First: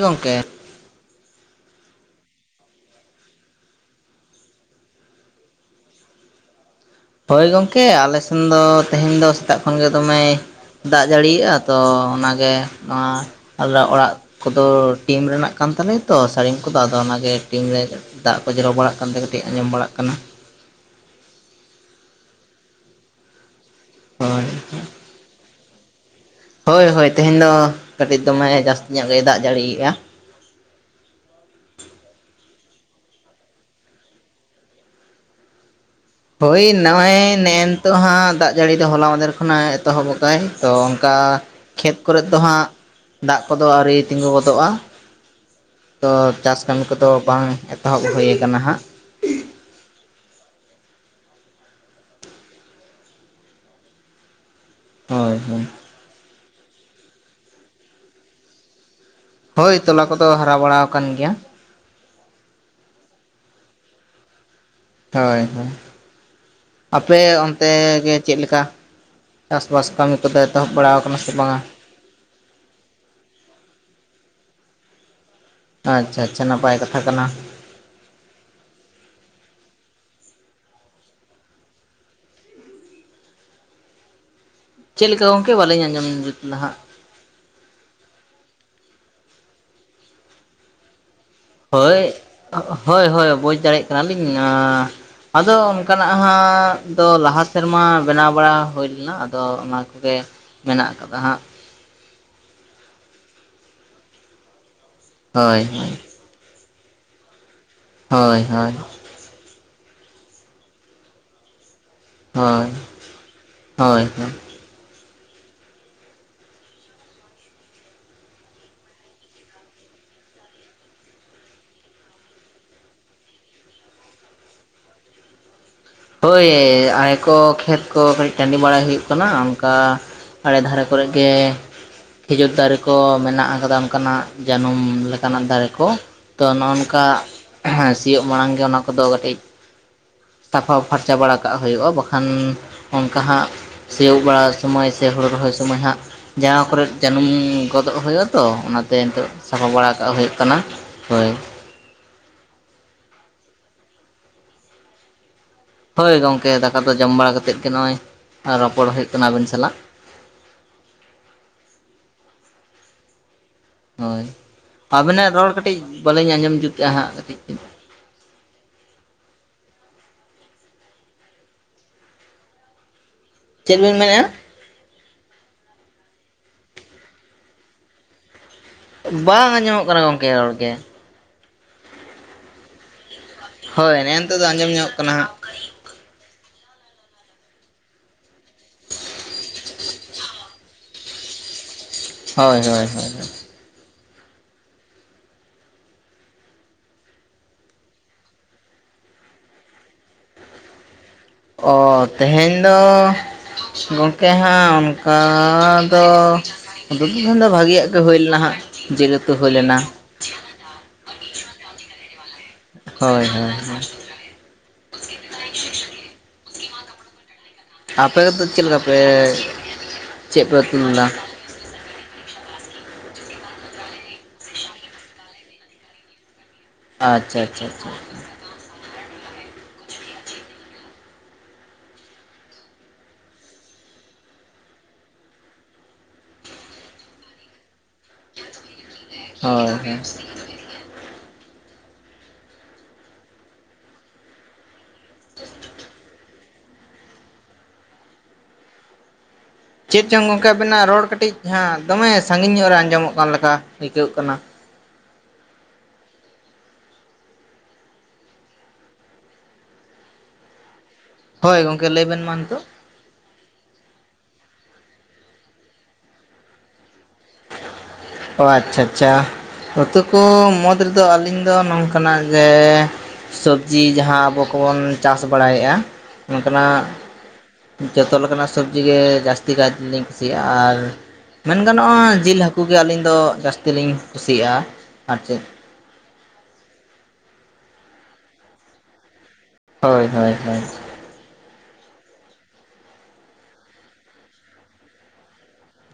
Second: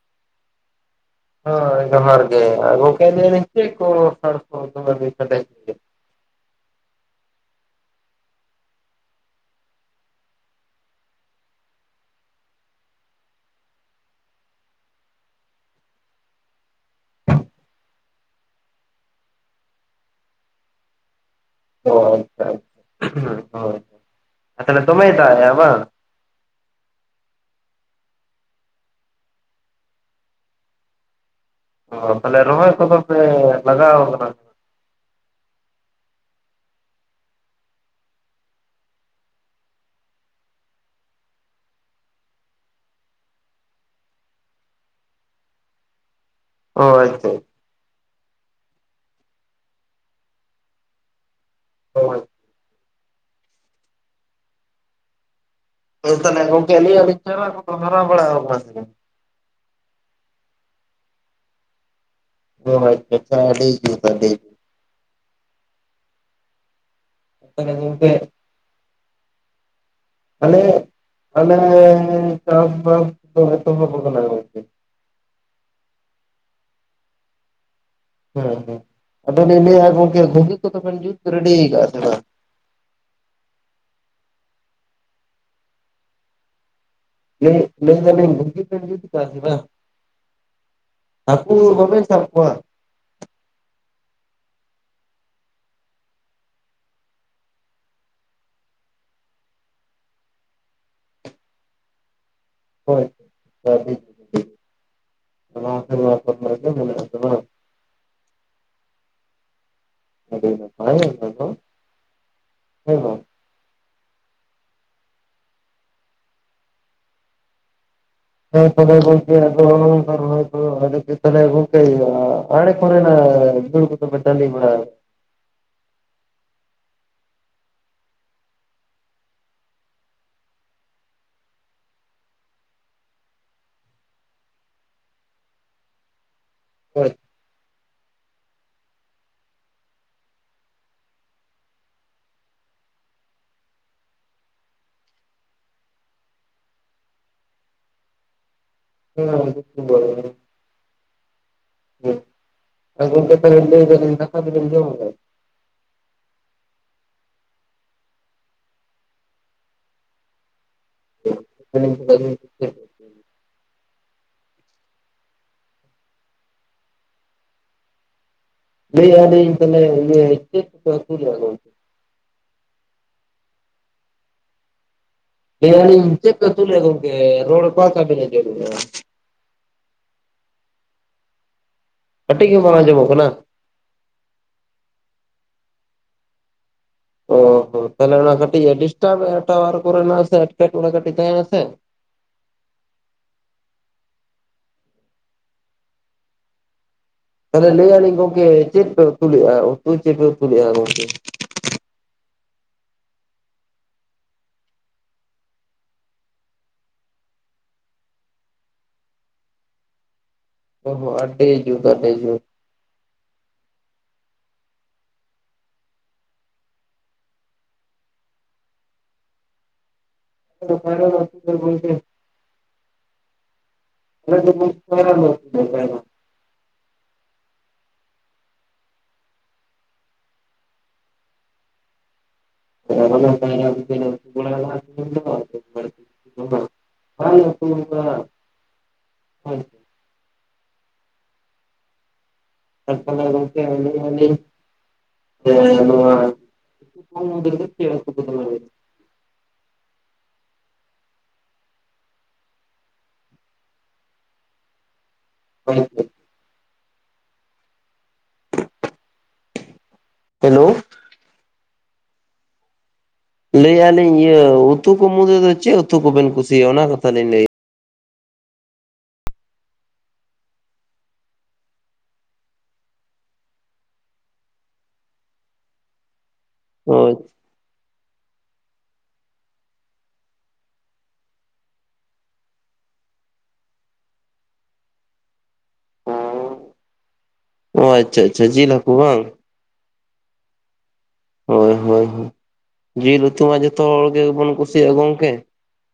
ᱜᱚᱝᱠᱮ᱾ ᱦᱳᱭ ᱜᱚᱦᱟᱨ ᱜᱮ᱾ ᱟᱨ ᱜᱚᱝᱠᱮ ᱞᱟᱹᱭ ᱟᱞᱤᱧ ᱪᱮᱫ ᱠᱚ ᱠᱷᱟᱲ ᱠᱷᱚᱲ ᱫᱚᱢᱮ ᱵᱤᱱ ᱥᱟᱰᱮ ᱚᱪᱚᱭᱮᱫ? ᱦᱳᱭ ᱜᱚᱝᱠᱮ ᱟᱞᱮ ᱥᱮᱱ ᱫᱚ ᱛᱮᱦᱮᱧ ᱫᱚ ᱥᱮᱛᱟᱜ ᱠᱷᱚᱱ ᱜᱮ ᱫᱚᱢᱮᱭ ᱫᱟᱜ ᱡᱟᱹᱲᱤᱭᱮᱜᱼᱟ ᱛᱚ ᱚᱱᱟᱜᱮ ᱱᱚᱣᱟ ᱟᱫᱚ ᱚᱲᱟᱜ ᱠᱚᱫᱚ ᱴᱤᱢ ᱨᱮᱱᱟᱜ ᱠᱟᱱ ᱛᱟᱞᱮᱭᱟ ᱛᱚ ᱥᱟᱹᱲᱤᱢ ᱠᱚᱫᱚ ᱟᱫᱚ ᱚᱱᱟᱜᱮ ᱴᱤᱱ ᱨᱮ ᱫᱟᱜ ᱠᱚ ᱡᱚᱨᱚ ᱵᱟᱲᱟᱜ ᱠᱟᱱ ᱛᱮ ᱠᱟᱹᱴᱤᱡ ᱟᱸᱡᱚᱢ ᱵᱟᱲᱟᱜ ᱠᱟᱱᱟ᱾ ᱚ ᱟᱪᱪᱦᱟ ᱟᱪᱪᱦᱟ ᱦᱩᱸ ᱦᱳᱭ ᱦᱳᱭ ᱦᱳᱭ ᱟᱨ ᱛᱟᱦᱞᱮ ᱫᱚᱢᱮᱭ ᱫᱟᱜ ᱮᱜ-ᱟ ᱵᱟᱝ? ᱦᱳᱭ ᱦᱳᱭ ᱛᱮᱦᱮᱧ ᱫᱚ ᱠᱟᱹᱴᱤᱡ ᱫᱚᱢᱮᱭ ᱡᱟᱹᱥᱛᱤ ᱧᱚᱜ ᱜᱮᱭ ᱫᱟᱜ ᱡᱟᱹᱲᱤᱭᱜᱼᱟ᱾ ᱚ ᱛᱟᱦᱞᱮ ᱨᱚᱦᱚᱭ ᱠᱚᱫᱚ ᱯᱮ ᱞᱟᱜᱟᱣ ᱠᱟᱱᱟ ᱦᱳᱭ ᱱᱚᱜᱼᱚᱭ ᱱᱮᱜᱼᱮ ᱱᱤᱛᱚᱜ ᱦᱟᱸᱜ ᱫᱟᱜ ᱡᱟᱹᱲᱤ ᱫᱚ ᱦᱚᱞᱟ ᱢᱟᱫᱷᱮᱨ ᱠᱷᱚᱱᱟᱜ ᱮᱛᱚᱦᱚᱵ ᱥᱠᱟᱭ ᱛᱚ ᱚᱱᱠᱟ ᱠᱷᱮᱛ ᱠᱚᱨᱮᱜ ᱫᱚ ᱦᱟᱸᱜ ᱫᱟᱜ ᱠᱚᱫᱚ ᱟᱹᱣᱨᱤ ᱛᱤᱸᱜᱩ ᱜᱚᱫᱚᱜᱼᱟ᱾ ᱛᱚ, ᱪᱟᱥ ᱚ ᱠᱟᱹᱢᱤ ᱠᱚᱫᱚ ᱟᱪᱪᱷᱟ ᱵᱟᱝ ᱮᱛᱚᱦᱚᱵ ᱦᱩᱭ ᱠᱟᱱᱟ ᱦᱟᱸᱜ ᱦᱳᱭ᱾ ᱦᱳᱭ ᱦᱳᱭ᱾ [unintelligible] ᱛᱟᱞᱦᱮ ᱜᱚᱝᱠᱮ ᱞᱟᱹᱭ ᱟᱞᱤᱧ ᱪᱟᱨᱟ ᱠᱚᱫᱚ ᱦᱟᱨᱟᱣ ᱵᱟᱲᱟᱣ ᱠᱟᱱᱟ ᱥᱮ ᱵᱟᱝ? ᱦᱳᱭ ᱛᱚᱞᱟ ᱠᱚᱫᱚ ᱦᱟᱨᱟ ᱵᱟᱲᱟᱣ ᱠᱟᱱ ᱜᱮᱭᱟ᱾ ᱦᱳᱭ ᱦᱳᱭ [unintelligible] ᱟᱹᱰᱤ ᱡᱩᱛ ᱟᱹᱰᱤ ᱡᱩᱛ᱾ ᱦᱳᱭ ᱦᱳᱭ᱾ ᱟᱯᱮ ᱚᱱᱛᱮ ᱛᱟᱦᱚᱞᱮ ᱜᱚᱝᱠᱮ ᱜᱮ ᱪᱮᱫ ᱞᱮᱠᱟ? ᱪᱟᱥ ᱵᱟᱥ ᱠᱟᱹᱢᱤ ᱠᱚᱫᱚ ᱮᱛᱚᱦᱚᱵ ᱵᱟᱲᱟᱣ ᱠᱟᱱᱟ ᱥᱮ ᱵᱟᱝ-ᱟ? ᱦᱮᱸ᱾ ᱪᱟᱥ ᱵᱟᱥ ᱫᱚ ᱮᱛᱚᱦᱚᱵ ᱠᱟᱱᱟ ᱜᱚᱝᱠᱮ᱾ ᱟᱪᱪᱷᱟ ᱟᱪᱪᱷᱟ, ᱱᱟᱯᱟᱭ ᱠᱟᱛᱷᱟ ᱠᱟᱱᱟ᱾ ᱦᱮᱸ ᱦᱮᱸ᱾ ᱟᱫᱚᱞᱤᱧ ᱞᱟᱹᱭᱮ-ᱟ ᱜᱚᱝᱠᱮ ᱜᱷᱩᱜᱤ ᱠᱚᱫᱚ ᱵᱮᱱ ᱡᱩᱛ ᱨᱮᱰᱤᱭ ᱠᱟᱜᱼᱟ ᱥᱮ ᱵᱟᱝ? ᱪᱮᱫ ᱞᱮᱠᱟ ᱜᱚᱝᱠᱮ ᱵᱟᱞᱤᱧ ᱟᱸᱡᱚᱢ ᱡᱩᱛᱷ ᱞᱮᱫᱟ ᱦᱟᱸᱜ? ᱞᱟ. ᱭᱜ ᱞᱟ. ᱭ ᱫᱟᱞᱤᱧ ᱜᱷᱩᱜᱤ ᱵᱮᱱ ᱡᱩᱛᱷ ᱠᱟᱜ-ᱟ ᱥᱮ ᱵᱟᱝ? ᱦᱟᱹᱠᱩ ᱵᱟᱵᱮᱱ ᱦᱳᱭ, ᱥᱟᱵ ᱠᱚᱣᱟ ᱦᱳᱭ ᱦᱳᱭ ᱵᱩᱡᱽ ᱫᱟᱲᱮᱭ ᱠᱟᱱᱟᱞᱤᱧ ᱟᱸ ᱟᱫᱚ ᱚᱱᱠᱟᱱᱟᱜ ᱦᱟᱸᱜ ᱫᱚ ᱞᱟᱦᱟ ᱥᱮᱨᱢᱟ ᱵᱮᱱᱟᱣ ᱵᱟᱲᱟ ᱦᱩᱭ ᱞᱮᱱᱟ ᱟᱫᱚ ᱚᱱᱟ ᱠᱚᱜᱮ ᱢᱮᱱᱟᱜ ᱠᱟᱫᱟ ᱦᱟᱸᱜ᱾ ᱦᱳᱭ ᱦᱳᱭ [unintelligible] ᱦᱳᱭ ᱦᱳᱭ᱾ ᱟᱰᱤ ᱱᱟᱯᱟᱭ ᱚᱱᱟ ᱫᱚ᱾ ᱦᱳᱭ, ᱦᱮᱸ ᱵᱟᱝ ᱦᱳᱭ ᱦᱳᱭ᱾ ᱦᱳᱭ ᱛᱚᱵᱮ ᱜᱚᱝᱠᱮ, ᱟᱨᱦᱚᱸ ᱚᱱᱠᱟ ᱨᱚᱦᱚᱭ ᱠᱚᱫᱚ ᱟᱣᱨᱤ [unintelligible] ᱜᱚᱝᱠᱮ ᱟᱲᱮ ᱠᱚᱨᱮ ᱱᱟᱜ ᱡᱷᱩᱬ ᱠᱚᱫᱚ ᱯᱮ ᱴᱟᱺᱰᱤ ᱵᱟᱲᱟᱣ ᱦᱳᱭ ᱟᱲᱮ ᱠᱚ ᱠᱷᱮᱛ ᱠᱚ ᱠᱟᱹᱴᱤᱡ ᱴᱟᱺᱰᱤ ᱵᱟᱲᱟᱭ ᱦᱩᱭᱩᱜ ᱠᱟᱱᱟ ᱚᱱᱠᱟ ᱟᱲᱮ ᱫᱷᱟᱨᱮ ᱠᱚᱨᱮᱜ ᱜᱮ ᱠᱷᱤᱡᱩᱨ ᱫᱟᱨᱮ ᱠᱚ ᱢᱮᱱᱟᱜ ᱠᱟᱫᱟ, ᱚᱱᱠᱟᱱᱟᱜ ᱡᱟᱹᱱᱩᱢ ᱞᱮᱠᱟ ᱱᱟᱜ ᱫᱟᱨᱮ ᱠᱚ, ᱛᱚ ᱱᱚᱜ-ᱚ ᱠᱟᱜ ᱥᱤᱭᱳᱜ ᱢᱟᱲᱟᱝ ᱜᱮ ᱚᱱᱟ ᱠᱚᱫᱚ ᱠᱟᱹᱴᱤᱡ ᱥᱟᱯᱷᱟ ᱯᱷᱟᱨᱪᱟ ᱵᱟᱲᱟ ᱠᱟᱜ ᱦᱩᱭᱩᱜᱼᱟ, ᱵᱟᱠᱷᱟᱱ ᱚᱱᱠᱟ ᱦᱟᱸᱜ ᱥᱤᱭᱳᱜ ᱵᱟᱲᱟ ᱥᱩᱢᱟᱹᱭ ᱥᱮ ᱦᱳᱲᱩ ᱨᱚᱦᱚᱭ ᱥᱩᱢᱟᱹᱭ ᱦᱟᱸᱜ ᱡᱟᱦᱟᱸ ᱠᱚᱨᱮᱫ ᱡᱟᱹᱱᱩᱢ ᱜᱚᱫᱚᱜ ᱦᱳᱭᱳᱜ-ᱟ, ᱛᱚ ᱚᱱᱟᱛᱮ ᱱᱤᱛᱚᱜ ᱟᱠᱟᱫᱟ? ᱥᱟᱯᱷᱟ ᱵᱟᱲᱟ ᱠᱟᱜ ᱦᱳᱭᱳᱜ ᱠᱟᱱᱟ, ᱦᱳᱭ᱾ ᱜᱚᱝᱠᱮ ᱛᱟᱦᱞᱮ ᱞᱟᱹᱭ ᱫᱟᱞᱤᱧ ᱫᱟᱠᱟ ᱠᱚᱫᱚ ᱵᱤᱱ ᱡᱚᱢ ᱠᱮᱫᱟ? ᱦᱳᱭ ᱜᱚᱝᱠᱮ, ᱫᱟᱠᱟ ᱫᱚ ᱡᱚᱢ ᱵᱟᱲᱟ ᱠᱟᱛᱮᱫ ᱜᱮ ᱱᱚᱜᱼᱚᱭ ᱨᱚᱯᱚᱲ ᱦᱩᱭᱩᱜ ᱠᱟᱱᱟ ᱟᱵᱤᱱ ᱥᱟᱞᱟᱜ᱾ [unintelligible] ᱦᱳᱭ, ᱟᱵᱮᱱᱟᱜ ᱨᱚᱲ ᱠᱟᱹᱴᱤᱡ ᱵᱟᱞᱤᱧ ᱟᱸᱡᱚᱢ ᱡᱩᱛᱷ ᱮᱜᱼᱟ ᱦᱟᱸᱜ ᱠᱟᱴᱤᱡ ᱞᱟᱹᱭ ᱟᱞᱤᱧ, ᱛᱟᱦᱞᱮ ᱤᱭᱟᱹ ᱪᱮᱫ ᱯᱮ ᱩᱛᱩ ᱞᱮᱜ-ᱟ ᱜᱚᱝᱠᱮ? ᱪᱮᱫ ᱵᱮᱱ ᱢᱮᱱ ᱮᱜᱼᱟ? ᱞᱟᱹᱭ ᱟᱞᱤᱧ ᱪᱮᱫ ᱯᱮ ᱩᱛᱩ ᱞᱮᱜ-ᱟ ᱜᱚᱝᱠᱮ, ᱨᱚᱲ ᱠᱚᱠᱟ ᱞᱮᱠᱟ ᱵᱮᱱ ᱟᱡᱚᱢᱮᱜ-ᱟ? ᱵᱟᱝ ᱟᱸᱡᱚᱢᱚᱜ ᱠᱟᱱᱟ ᱜᱚᱝᱠᱮ ᱨᱚᱲ ᱜᱮ᱾ ᱠᱟᱴᱤᱡ ᱜᱮ ᱵᱟᱝ ᱟᱡᱚᱢᱚᱜ ᱠᱟᱱᱟ? ᱦᱳᱭ ᱱᱮᱜᱮᱱᱤᱛᱳᱜ ᱫᱚ ᱟᱸᱡᱚᱢ ᱧᱚᱜ ᱠᱟᱱᱟ ᱦᱟᱸᱜ ᱾ ᱚ ᱛᱟᱦᱞᱮ ᱚᱱᱟ ᱠᱟᱹᱴᱤᱡ ᱰᱤᱥᱴᱟ ᱮᱴᱟ ᱠᱚᱨᱮᱱᱟᱜ ᱥᱮ ᱮᱴᱠᱮᱴᱚᱬᱮ ᱠᱟᱹᱴᱤᱡ ᱛᱟᱦᱮᱸᱱᱟᱥᱮ? ᱦᱳᱭ ᱦᱳᱭ ᱦᱳᱭ ᱦᱳᱭ᱾ ᱛᱟᱦᱚᱞᱮ ᱞᱟᱹᱭᱭᱟᱞᱤᱧ ᱜᱚᱝᱠᱮ ᱪᱮᱫ ᱯᱮ ᱩᱛᱩᱞᱮᱜᱼᱟ ᱩᱛᱩ ᱪᱮᱫ ᱯᱮ ᱩᱛᱩᱩᱞᱮᱜᱼᱟ ᱜᱚᱝᱠᱮ? ᱚ ᱛᱮᱦᱮᱧ ᱫᱚ, ᱜᱚᱢᱠᱮ ᱦᱟᱸᱜ ᱚᱱᱠᱟ ᱫᱚ [unintelligible] ᱵᱷᱟᱜᱤᱭᱟᱜ ᱜᱮ ᱦᱩᱭᱞᱮᱱᱟ ᱦᱟᱸᱜ ᱡᱤᱞ ᱩᱛᱩ ᱦᱩᱭ ᱞᱮᱱᱟ᱾ ᱚ ᱦᱚᱸ ᱟᱹᱰᱤ ᱡᱩᱛ ᱟᱹᱰᱤ ᱡᱩᱛ, ᱦᱳᱭ ᱦᱳᱭ ᱦᱳᱭ᱾ ᱟᱯᱮᱫᱚ ᱪᱮᱫ ᱞᱮᱠᱟ ᱯᱮ? ᱪᱮᱫ ᱯᱮ ᱩᱛᱩ ᱞᱮᱫᱟ [unintelligible] [unintelligible] ᱟᱪᱪᱷᱟ ᱟᱪᱪᱷᱟ ᱟᱪᱪᱷᱟ᱾ [inaudible] [inaudible] ᱦᱳᱭ ᱦᱳᱭ᱾ [unintelligible] ᱜᱚᱝᱠᱮ [unintelligible] [unintelligible] ᱪᱮᱫ ᱪᱚᱝ ᱜᱚᱝᱠᱮ ᱟᱵᱮᱱᱟᱜ ᱨᱚᱲ ᱠᱟᱹᱴᱤᱡ ᱦᱟᱸᱜ ᱫᱚᱢᱮ ᱥᱟᱹᱜᱤᱧ ᱧᱚᱜ ᱨᱮ ᱟᱸᱡᱚᱢᱚᱜ ᱠᱟᱱ ᱞᱮᱠᱟ ᱟᱹᱭᱠᱟᱹᱜ ᱠᱟᱱᱟ᱾ [unintelligible] ᱦᱮᱞᱳ, ᱦᱳᱭ ᱜᱚᱢᱠᱮ ᱞᱟᱹᱭᱵᱮᱱ ᱢᱟ ᱱᱤᱛᱳᱜ? ᱞᱟᱹᱭᱮᱼᱟ ᱞᱤᱧ ᱤᱭᱟᱹ ᱩᱛᱩ ᱠᱚ ᱢᱩᱫᱽ ᱫᱚ ᱪᱮᱫ ᱩᱛᱩ ᱠᱚᱵᱮᱱ ᱠᱩᱥᱤᱭᱟᱜᱼᱟ ᱚᱱᱟ ᱠᱟᱛᱷᱟ ᱞᱤᱧ ᱞᱟᱹᱭ᱾ ᱚ ᱟᱪᱪᱷᱟ ᱟᱪᱪᱷᱟ ᱜᱟᱛᱮ ᱠᱚ ᱢᱚᱫᱽ ᱨᱮᱫᱚ ᱟᱹᱞᱤᱧ ᱫᱚ ᱱᱚᱝᱠᱟᱱᱟᱜ ᱡᱮ ᱥᱚᱵᱡᱤ ᱡᱟᱦᱟᱸ ᱟᱵᱚ ᱠᱚᱵᱚᱱ ᱪᱟᱥ ᱵᱟᱲᱟᱭᱮᱫᱼᱟ ᱚᱱᱠᱟᱱᱟᱜ᱾ ᱦᱳᱭ᱾ ᱡᱚᱛᱚ ᱞᱮᱠᱟᱱᱟᱜ ᱥᱚᱵᱡᱤ ᱜᱮ ᱡᱟᱹᱥᱛᱤ ᱠᱟᱭ ᱛᱮᱞᱤᱧ ᱠᱩᱥᱤᱭᱟᱜᱼᱟ ᱟᱨ ᱢᱮᱱ ᱜᱟᱱᱚᱜᱼᱟ ᱡᱤᱞ ᱦᱟᱹᱠᱩ ᱜᱮ ᱟᱹᱞᱤᱧ ᱫᱚ ᱡᱟᱹᱥᱛᱤ ᱞᱤᱧ ᱠᱩᱥᱤᱭᱟᱜᱼᱟ ᱟᱨ ᱪᱮᱫ? ᱚ ᱟᱪᱪᱷᱟ ᱟᱪᱪᱷᱟ ᱡᱤᱞ ᱦᱟᱹᱠᱩ ᱵᱟᱝ ᱾ ᱦᱳᱭ ᱦᱳᱭ ᱦᱳᱭ᱾ ᱦᱳᱭ ᱦᱳᱭ ᱡᱤᱞ ᱩᱛᱩ ᱢᱟ ᱡᱚᱛᱚ ᱦᱚᱲ ᱜᱮᱵᱚᱱ ᱠᱩᱥᱤᱭᱟᱜᱼᱟ ᱜᱚᱢᱠᱮ᱾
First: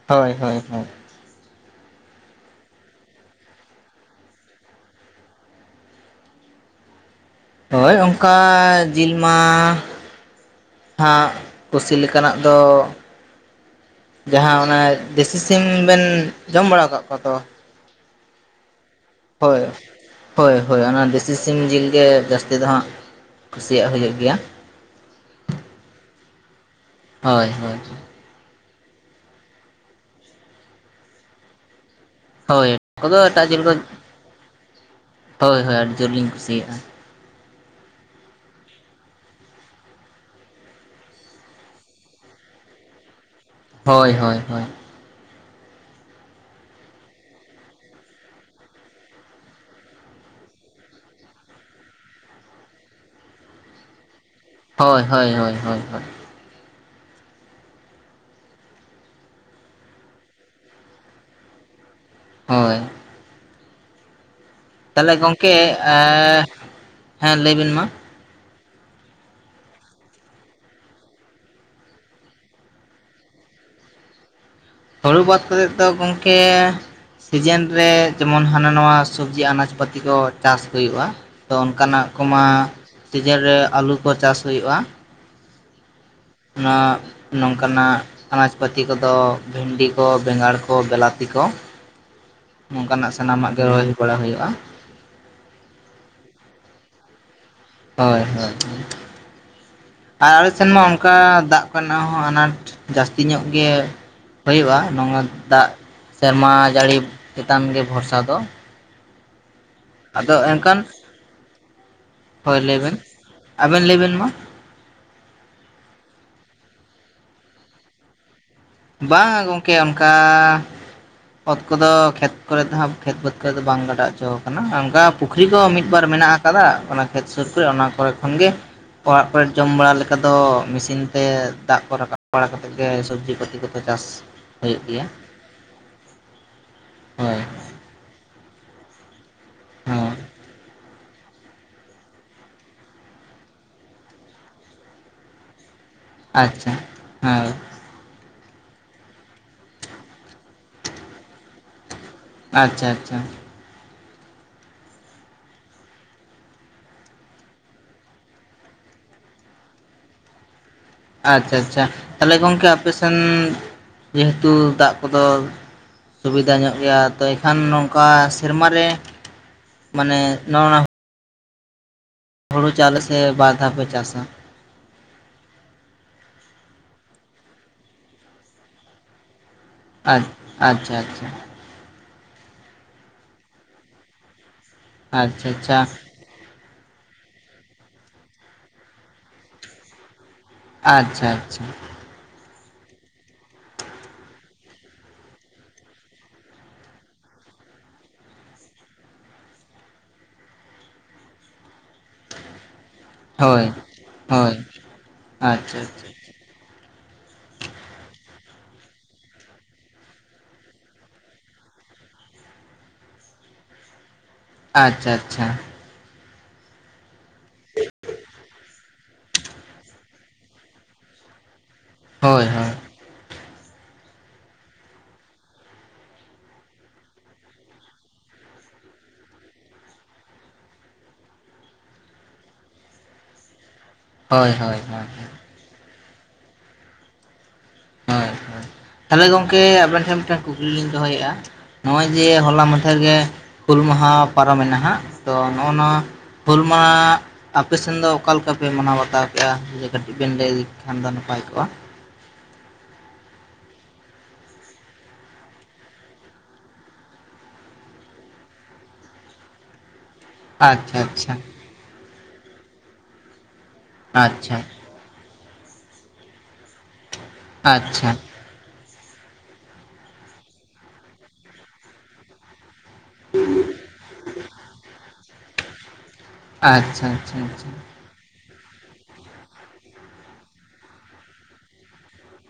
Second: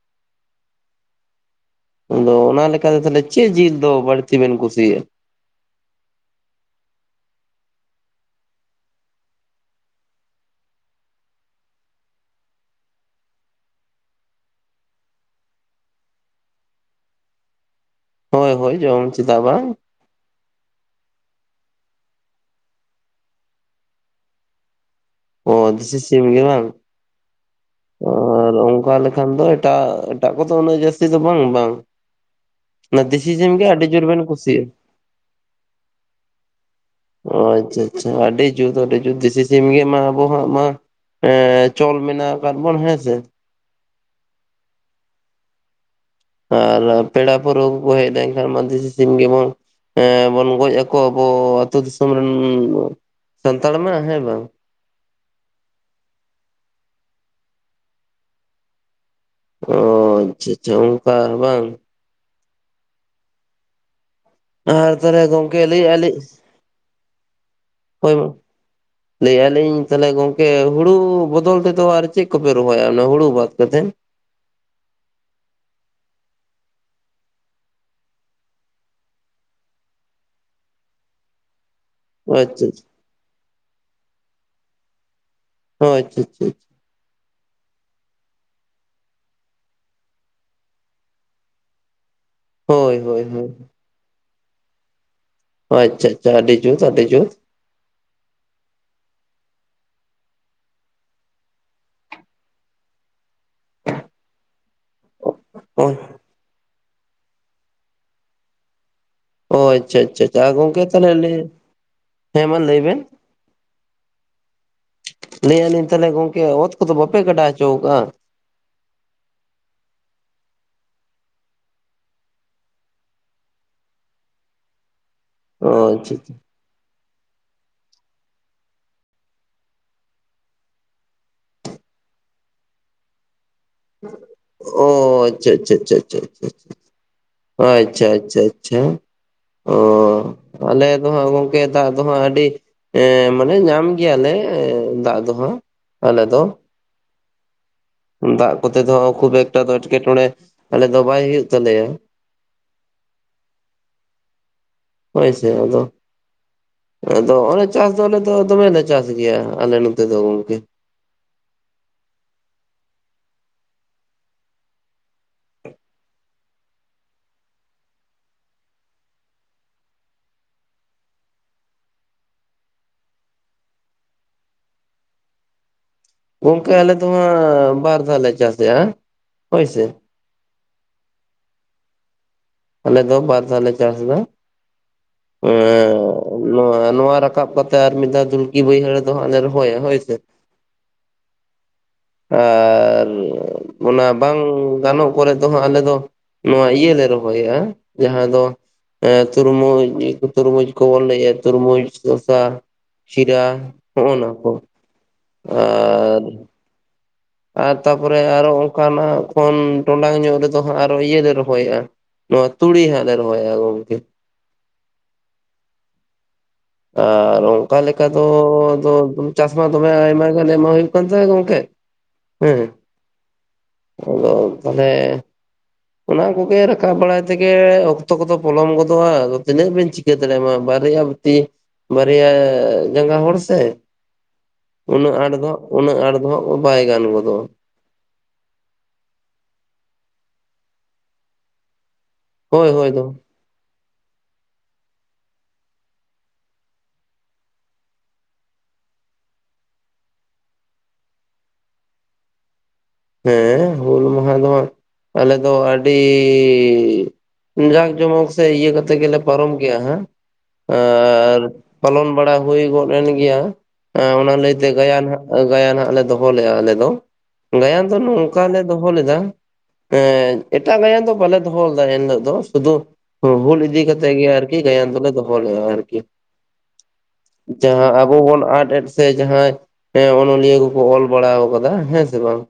ᱦᱳᱭ ᱦᱳᱭ ᱦᱳᱭ᱾ ᱟᱫᱚ ᱚᱱᱟ ᱞᱮᱠᱟᱛᱮ ᱛᱟᱦᱟᱞᱮ ᱪᱮᱫ ᱡᱤᱞ ᱫᱚ ᱵᱟᱹᱲᱛᱤ ᱵᱮᱱ ᱠᱩᱥᱤᱭᱟᱜ-ᱟ? ᱦᱳᱭ ᱚᱝᱠᱟ ᱡᱤᱞ ᱢᱟ ᱦᱟᱸᱜ ᱠᱩᱥᱤ ᱞᱮᱠᱟᱱᱟᱜ ᱫᱚ ᱡᱟᱦᱟᱸ ᱚᱱᱟ ᱫᱮᱥᱤ ᱥᱤᱢ ᱵᱮᱱ ᱡᱚᱢ ᱵᱟᱲᱟ ᱟᱠᱟᱫ ᱠᱚᱣᱟ ᱛᱚ? ᱦᱳᱭ ᱦᱳᱭ ᱡᱚᱢ ᱪᱮᱫᱟᱜ ᱦᱳᱭ ᱵᱟᱝ ᱦᱳᱭ ᱦᱳᱭ ᱚᱱᱟ ᱫᱮᱥᱤ ᱥᱤᱢ ᱡᱤᱞ ᱜᱮ ᱡᱟᱹᱥᱛᱤ ᱫᱚ ᱦᱟᱸᱜ᱾ ᱠᱩᱥᱤᱭᱟᱜ ᱦᱳᱭᱳᱜ ᱜᱮᱭᱟ ᱾ ᱚ ᱫᱮᱥᱤ ᱥᱤᱢ ᱜᱮ ᱵᱟᱝ ᱦᱳᱭ ᱦᱳᱭ ᱚ᱾ ᱟᱨ ᱚᱝᱠᱟ ᱞᱮᱠᱷᱟᱱ ᱫᱚ ᱮᱴᱟᱜ ᱮᱴᱟᱜ ᱠᱚᱫᱚ ᱩᱱᱟᱹᱜ ᱡᱟᱹᱥᱛᱤ ᱫᱚ ᱵᱟᱝ ᱵᱟᱝ ᱦᱳᱭ ᱾ ᱚᱱᱟ ᱠᱚᱫᱚ ᱫᱤᱥᱤ ᱮᱴᱟᱜ ᱥᱤᱢ ᱡᱤᱞ ᱜᱮ ᱠᱚ ᱟᱹᱰᱤ ᱡᱳᱨ ᱵᱮᱱ ᱠᱩᱥᱤᱭᱟᱜᱼᱟ ᱾ ᱦᱳᱭ ᱦᱳᱭ ᱟᱹᱰᱤ ᱡᱳᱨ ᱞᱤᱧ ᱠᱩᱥᱤᱭᱟᱜᱼᱟ ᱚ ᱟᱪᱪᱷᱟ ᱪᱷᱟ ᱟᱹᱰᱤ ᱡᱩᱛ ᱟᱹᱰᱤ ᱡᱩᱛ ᱫᱮᱥᱤ ᱥᱤᱢ ᱜᱮ ᱢᱟ᱾ ᱟᱵᱚᱣᱟᱜ ᱢᱟ ᱮᱸ ᱪᱚᱞ ᱢᱮᱱᱟᱜ ᱟᱠᱟᱫ ᱵᱚᱱ ᱦᱮᱸᱥᱮ, ᱦᱳᱭ ᱦᱳᱭ ᱦᱳᱭ᱾ ᱟᱨ ᱯᱮᱲᱟ ᱯᱟᱹᱲᱦᱟᱹ ᱠᱚ ᱦᱮᱡ ᱞᱮᱱᱠᱷᱟᱱ ᱢᱟ ᱫᱤᱥᱤ ᱥᱤᱢ ᱜᱮ [unintelligible] ᱮᱸ ᱵᱚᱱ ᱜᱚᱡ ᱟᱠᱚᱣᱟ ᱟᱵᱚ ᱟᱹᱛᱩ ᱫᱤᱥᱚᱢ ᱨᱮᱱ ᱥᱟᱱᱛᱟᱲ ᱢᱟ ᱦᱮᱸ ᱵᱟᱝ᱾ ᱦᱳᱭ ᱦᱳᱭ ᱦᱳᱭ ᱦᱳᱭ ᱦᱳᱭ᱾ ᱚ ᱟᱪᱪᱷᱟ ᱟᱪᱪᱷᱟ ᱚᱱᱠᱟ ᱵᱟᱝ᱾ ᱦᱳᱭ᱾ ᱟᱨ ᱛᱟᱦᱚᱞᱮ ᱜᱚᱝᱠᱮ ᱮᱻ ᱞᱟᱹᱭᱮᱫᱼᱟ ᱞᱤᱧ ᱦᱮᱸ ᱞᱟᱹᱭ ᱵᱤᱱ ᱢᱟ᱾ ᱦᱳᱭ᱾ ᱞᱟᱹᱭᱮᱜ ᱟᱞᱤᱧ ᱛᱟᱦᱞᱮ ᱜᱚᱝᱠᱮ ᱦᱩᱲᱩ ᱵᱚᱫᱚᱞ ᱛᱮᱫᱚ ᱟᱨ ᱪᱮᱱ ᱠᱚᱯᱮ ᱨᱚᱦᱚᱭᱟ ᱚᱱᱟ ᱦᱩᱲᱩ ᱵᱟᱫ ᱠᱟᱛᱮᱫ? ᱦᱩᱲᱩ ᱵᱟᱫ ᱠᱟᱛᱮᱫ ᱫᱚ ᱜᱩᱝᱠᱮ ᱥᱤᱡᱮᱱ ᱨᱮ ᱡᱮᱢᱚᱱ ᱦᱟᱱᱟ ᱱᱟᱣᱟ ᱥᱚᱵᱽᱡᱤ ᱟᱱᱟᱡ ᱯᱟᱹᱛᱤ ᱠᱚ ᱪᱟᱥ ᱦᱩᱭᱩᱜ-ᱟ᱾ ᱛᱚ ᱚᱱᱠᱟᱱᱟᱜ ᱠᱚᱢᱟ ᱟᱪᱪᱷᱟ ᱥᱤᱡᱮᱱ ᱨᱮ ᱟᱞᱩ ᱠᱚ ᱪᱟᱥ ᱦᱩᱭᱩᱜ-ᱟ᱾ ᱦᱳᱭ, ᱪᱤᱱ ᱪᱤᱱ ᱟᱸᱜ ᱱᱚᱝᱠᱟᱱᱟᱜ ᱟᱱᱟᱡᱽ ᱯᱟᱹᱛᱤ ᱠᱚᱫᱚ ᱵᱷᱮᱱᱰᱤ ᱠᱚ ᱵᱮᱸᱜᱟᱲ ᱠᱚ ᱵᱮᱞᱟᱛᱤ ᱠᱚ [inaudible] ᱱᱩᱝᱠᱟᱱᱟᱜ ᱦᱳᱭ ᱦᱳᱭ ᱥᱟᱱᱟᱢᱟᱜ ᱜᱮ ᱨᱚᱦᱚᱭ ᱵᱟᱲᱟ ᱦᱳᱭᱳᱜ-ᱟ᱾ ᱚ ᱟᱪᱪᱷᱟ ᱟᱪᱪᱷᱟ, ᱟᱰᱤ ᱡᱩᱛ ᱟᱰᱤ ᱡᱩᱛ᱾ ᱦᱳᱭ ᱦᱳᱭ᱾ ᱟᱨ ᱟᱞᱮ ᱥᱮᱱ ᱢᱟ ᱚᱝᱠᱟ ᱫᱟᱜ ᱠᱚ ᱨᱮᱱᱟᱜ ᱦᱚᱸ ᱟᱱᱟᱴ ᱡᱟᱥᱛᱤ ᱧᱚᱜ ᱜᱮ᱾ ᱦᱩᱭᱩᱜ-ᱟ, ᱱᱚᱣᱟ ᱫᱟᱜ ᱦᱳᱭ ᱥᱮᱨᱢᱟ ᱡᱟᱹᱲᱤ ᱪᱮᱛᱟᱱ ᱜᱮ ᱵᱷᱚᱨᱥᱟ ᱫᱚ᱾ ᱚ ᱟᱪᱪᱷᱟ ᱟᱪᱪᱷᱟ, ᱟᱫᱚ ᱟᱨ ᱮᱱᱠᱷᱟᱱ ᱜᱚᱝᱠᱮ ᱛᱟᱞᱦᱮ [unintelligible] ᱦᱳᱭ ᱞᱟᱹᱭᱵᱮᱱ, ᱟᱵᱮᱱ ᱞᱟᱹᱭᱵᱮᱱ ᱢᱟ᱾ ᱞᱟᱹᱭᱮᱜ ᱟᱹᱞᱤᱧ ᱛᱟᱦᱚᱞᱮ ᱜᱚᱝᱠᱮ ᱚᱛ ᱠᱚᱫᱚ ᱵᱟᱯᱮ ᱜᱟᱰᱟ ᱦᱚᱪᱚᱠᱟᱜ-ᱟ? ᱵᱟᱝᱟ ᱜᱚᱝᱠᱮ ᱚᱱᱠᱟ ᱚᱛ ᱠᱚᱫᱚ ᱠᱷᱮᱛ ᱠᱚᱨᱮ ᱫᱚ ᱦᱟᱸᱜ ᱠᱷᱮᱛ ᱵᱟᱹᱫᱽ ᱠᱚᱨᱮ ᱫᱚ ᱵᱟᱝ ᱜᱟᱰᱟᱣ ᱦᱚᱪᱚ ᱠᱟᱱᱟ, ᱚᱱᱠᱟ ᱯᱩᱠᱷᱨᱤ ᱠᱚᱸ ᱢᱤᱫ ᱚ ᱵᱟᱨ ᱟᱪᱪᱷᱟ ᱢᱮᱱᱟᱜ ᱟᱠᱟᱫᱟ ᱚᱱᱟ ᱠᱷᱮᱛ ᱥᱩᱨ ᱠᱚᱨᱮ ᱚᱱᱟ ᱠᱚᱨᱮ ᱠᱷᱚᱱ ᱜᱮ ᱚᱲᱟᱜ ᱠᱚᱨᱮᱱ ᱡᱚᱢ ᱵᱟᱲᱟ ᱞᱮᱠᱟ ᱫᱚ ᱢᱤᱥᱤᱱ ᱛᱮ ᱫᱟᱜ ᱠᱚ ᱨᱟᱠᱟᱵ ᱵᱟᱲᱟ ᱠᱟᱛᱮᱫ ᱜᱮ ᱥᱚᱵᱽᱡᱤ ᱠᱚ ᱚ ᱟᱪᱪᱷᱟ ᱪᱷᱟ ᱪᱷᱟ ᱪᱷᱟ᱾ ᱦᱳᱭ ᱟᱪᱪᱷᱟ ᱟᱪᱪᱷᱟ ᱟᱪᱪᱷᱟ ᱚ ᱦᱳᱭ ᱟᱞᱮ ᱫᱚ ᱦᱟᱸᱜ ᱜᱚᱝᱠᱮ ᱜᱮ ᱫᱟᱜ ᱫᱚ ᱦᱟᱜᱸ ᱟᱰᱤ ᱮ ᱢᱟᱱᱮ ᱧᱟᱢ ᱜᱮᱭᱟᱞᱮ ᱫᱟᱜ ᱫᱚ ᱦᱟᱸᱜ᱾ ᱟᱞᱮ ᱫᱚ ᱟᱪᱪᱷᱟ, ᱦᱮᱸ᱾ ᱫᱟᱜ ᱠᱚᱛᱮ ᱫᱚ ᱠᱷᱩᱵ ᱮᱠᱴᱟ ᱫᱚ ᱮᱴᱠᱮᱴᱚᱬᱮ ᱟᱞᱮ ᱫᱚ ᱵᱟᱭ ᱦᱩᱭᱩᱜ ᱛᱟᱞᱮᱭᱟ᱾ ᱟᱪᱪᱷᱟ ᱟᱪᱪᱷᱟ᱾ ᱦᱳᱭ ᱥᱮ ᱟᱫᱚ ᱟᱫᱚ ᱚᱱᱮ ᱪᱟᱥ ᱫᱚ ᱟᱞᱮ ᱫᱚ ᱫᱚᱢᱮᱞᱮ ᱪᱟᱥ ᱜᱮᱭᱟ ᱟᱞᱮ ᱱᱚᱛᱮ ᱫᱚ ᱜᱚᱝᱠᱮ ᱟᱪᱪᱷᱟ ᱟᱪᱷᱟ ᱟᱪᱷᱟ ᱛᱟᱦᱚᱞᱮ ᱜᱚᱝᱠᱮ ᱟᱯᱮ ᱥᱮᱱ ᱡᱮᱦᱮᱛᱩ ᱫᱟᱜ ᱠᱚᱫᱚ ᱥᱩᱵᱤᱫᱷᱟ ᱧᱚᱜ ᱜᱮᱭᱟ ᱛᱚ ᱮᱱᱠᱷᱟᱱ ᱱᱚᱝᱠᱟ ᱥᱮᱨᱢᱟ ᱨᱮ ᱢᱟᱱᱮ ᱱᱚᱣᱟ ᱦᱩᱲᱩ ᱪᱟᱣᱞᱮ ᱥᱮ ᱵᱟᱨ ᱫᱷᱟᱣ ᱯᱮ ᱪᱟᱥᱟ ᱜᱚᱝᱠᱮ ᱟᱞᱮ ᱫᱚ ᱦᱟᱸᱜ ᱵᱟᱨ ᱫᱷᱟᱣ ᱞᱮ ᱪᱟᱥᱮᱜ-ᱟ᱾ ᱦᱳᱭ ᱥᱮ ᱟᱪ ᱟᱪᱪᱷᱟ ᱟᱪᱪᱷᱟ ᱟᱞᱮ ᱫᱚ ᱵᱟᱨ ᱫᱷᱟᱣᱞᱮ ᱪᱟᱥᱫᱟ ᱟᱪᱪᱷᱟ ᱟᱪᱷᱟ ᱟᱪᱷᱟ ᱱᱚᱣᱟ ᱱᱚᱣᱟ ᱨᱟᱠᱟᱵ ᱠᱟᱛᱮᱜ ᱟᱨ ᱢᱤᱫ ᱫᱷᱟᱣ ᱫᱩᱞᱠᱤ ᱵᱟᱹᱭᱦᱟᱹᱲ ᱫᱚ ᱦᱟᱸᱜ ᱞᱮ ᱨᱚᱦᱚᱭᱟ ᱦᱳᱭ ᱥᱮ ᱟᱪᱪᱷᱟ ᱟᱪᱷᱟ ᱟᱪᱷᱟ ᱟ [unintelligible] ᱟᱨ ᱚᱱᱟ ᱵᱟᱝ ᱜᱟᱱᱚᱜ ᱠᱚᱨᱮ ᱫᱚ ᱦᱟᱸᱜ ᱟᱞᱮ ᱫᱚ ᱱᱚᱣᱟ ᱤᱭᱟᱹ ᱞᱮ ᱨᱚ ᱦᱚᱭᱟ ᱡᱟᱦᱟᱸ ᱫᱚ ᱮᱸᱻ ᱛᱩᱨᱢᱩᱡᱽ ᱛᱩᱨᱢᱩᱡᱽ ᱠᱚ ᱵᱚᱱ ᱞᱟᱹᱭᱮᱜ ᱛᱩᱨᱢᱩᱡᱽ ᱫᱚᱥᱟ ᱠᱷᱤᱨᱟ ᱦᱳᱭ ᱦᱚᱸᱜ-ᱚᱭ ᱱᱚᱣᱟ ᱠᱚ ᱦᱳᱭ ᱟᱪᱪᱷᱟ ᱟᱪᱷᱟ ᱟᱪᱷᱟ ᱟᱨ ᱟᱨ ᱛᱟᱯᱚᱨᱮ ᱟᱨᱚ ᱚᱝᱠᱟ ᱱᱟᱦᱟᱸᱜ ᱠᱷᱚᱱ ᱴᱚᱸᱰᱟᱝ ᱧᱚᱜ ᱨᱮᱫᱚ ᱦᱟᱸᱜ ᱟᱨᱚ ᱤᱭᱟᱹᱞᱮ ᱨᱚᱦᱚᱭᱟ ᱱᱚᱣᱟ ᱛᱩᱲᱤ ᱦᱟᱸᱜ ᱞᱮ ᱨᱚᱦᱚᱭᱟ ᱜᱚᱝᱠᱮ ᱟᱪᱪᱷᱟ ᱟᱪᱷᱟ ᱟᱪᱷᱟ ᱟᱨ ᱚᱱᱠᱟ ᱞᱮᱠᱟ ᱫᱚ ᱟᱫᱚ ᱪᱟᱥ ᱢᱟ ᱫᱚᱢᱮ ᱟᱭᱢᱟ ᱛᱟᱦᱞᱮ ᱢᱟ ᱦᱩᱭᱩᱜ ᱠᱟᱱ ᱛᱟᱞᱮ ᱜᱚᱝᱠᱮ ᱦᱳᱭ ᱦᱮᱸ ᱦᱳᱭ ᱟᱫᱚ ᱛᱟᱦᱚᱞᱮ ᱚᱱᱟ ᱠᱚᱜᱮ ᱨᱟᱠᱟᱵ ᱵᱟᱲᱟᱭ ᱛᱮᱜᱮ ᱚᱠᱛᱚ ᱠᱚᱫᱚ ᱯᱚᱞᱚᱢ ᱜᱚᱫᱚᱜᱼᱟ ᱟᱫᱚ ᱛᱤᱱᱟᱹᱜ ᱵᱮᱱ ᱪᱤᱜ ᱪᱮᱫ ᱨᱮᱢᱟ ᱵᱟᱨᱭᱟ ᱟᱵᱚᱛᱛᱤ ᱵᱟᱨᱭᱟ ᱡᱟᱸᱜᱟ ᱦᱚᱲ ᱥᱮ ᱦᱳᱭ ᱦᱳᱭ ᱦᱳᱭ ᱩᱱᱟᱹᱜ ᱟᱸᱴ ᱫᱚ ᱦᱟᱸᱜ ᱩᱱᱟᱹᱜ ᱟᱸᱴ ᱫᱚ ᱦᱟᱸᱜ ᱵᱟᱭ ᱜᱟᱱ ᱜᱚᱫᱚᱜ ᱦᱳᱭ ᱦᱳᱭ ᱛᱟᱦᱞᱮ ᱜᱚᱝᱠᱮ ᱟᱵᱮᱱ ᱴᱷᱮᱱ ᱢᱤᱫᱴᱟᱝ ᱠᱩᱠᱞᱤ ᱞᱤᱧ ᱫᱚᱦᱚᱭᱮᱜᱼᱟ᱾ ᱱᱚᱦᱚᱭ ᱡᱮ ᱦᱚᱞᱟ ᱦᱳᱭ ᱦᱳᱭ ᱢᱟᱸᱫᱷᱮᱨ ᱫᱚ ᱜᱮ ᱦᱩᱞ ᱢᱟᱦᱟ ᱯᱟᱨᱚᱢᱮᱱᱟ ᱦᱟᱸᱜ ᱛᱚ ᱱᱚᱜᱼᱚᱭ ᱱᱚᱣᱟ ᱦᱩᱞ ᱢᱟ ᱟᱯᱮ ᱥᱮᱱ ᱫᱚ ᱚᱠᱟ ᱞᱮᱠᱟ ᱯᱮ ᱢᱟᱱᱟᱣ ᱵᱟᱛᱟᱣ ᱠᱮᱭᱟ ᱡᱮ ᱠᱟᱹᱴᱤᱡ ᱵᱮᱱ ᱞᱟᱹᱭ ᱞᱮᱠᱷᱟᱱ ᱫᱚ ᱱᱟᱯᱟᱭ ᱠᱚᱜᱼᱟ᱾ ᱦᱮᱸᱻ ᱦᱩᱞ ᱢᱟᱦᱟ ᱫᱚ ᱦᱟᱸᱜ ᱟᱞᱮ ᱫᱚ ᱟᱹᱰᱤᱻ ᱡᱟᱠᱼᱡᱚᱢᱚᱠ ᱥᱮ ᱤᱭᱟᱹ ᱠᱟᱛᱮ ᱜᱮᱞᱮ ᱯᱟᱨᱚᱢ ᱜᱮᱭᱟ ᱦᱟᱸᱜ ᱟᱪᱪᱷᱟ ᱟᱪᱪᱷᱟ ᱟᱨ ᱯᱟᱞᱚᱱ ᱵᱟᱲᱟ ᱦᱩᱭ ᱜᱚᱫ ᱮᱱ ᱜᱮᱭᱟ ᱮᱸ ᱚᱱᱟ ᱞᱟᱹᱭ ᱟᱪᱪᱷᱟ ᱛᱮ ᱜᱟᱭᱟᱱ ᱦᱟᱸᱜ ᱟ ᱜᱟᱭᱟᱱ ᱦᱟᱸᱜ ᱞᱮ ᱫᱚᱦᱚ ᱞᱮᱜᱼᱟ ᱟᱞᱮ ᱫᱚ, ᱜᱟᱭᱟᱱ ᱫᱚ ᱟᱪᱪᱷᱟ ᱱᱚ ᱚᱠᱟ ᱞᱮ ᱫᱚᱦᱚ ᱞᱮᱫᱟ ᱮᱸ ᱮᱴᱟᱜ ᱜᱟᱭᱟᱱ ᱫᱚ ᱵᱟᱞᱮ ᱫᱚᱦᱚ ᱞᱮᱫᱟ ᱤᱱ ᱦᱤᱞᱚᱜ ᱫᱚ ᱥᱩᱫᱩ ᱦᱩᱞ ᱤᱫᱤ ᱠᱟᱛᱮ ᱜᱮ ᱟᱨᱠᱤ ᱜᱟᱭᱟᱱ ᱫᱚᱞᱮ ᱫᱚᱦᱚ ᱞᱮᱫᱟ ᱟᱨᱠᱤ ᱟᱪᱪᱷᱟ ᱟᱪᱷᱟ ᱟᱪᱷᱟ ᱡᱟᱦᱟᱸ ᱟᱵᱚ ᱵᱚᱱ ᱟᱰ ᱮᱰᱥ ᱥᱮ ᱡᱟᱦᱟᱸᱭ ᱮᱸ ᱚᱱᱚᱞᱤᱭᱟᱹ ᱠᱚᱠᱚ ᱚᱞ ᱵᱟᱲᱟᱣᱟᱠᱟᱫᱟ ᱦᱮᱸ ᱥᱮ ᱵᱟᱝ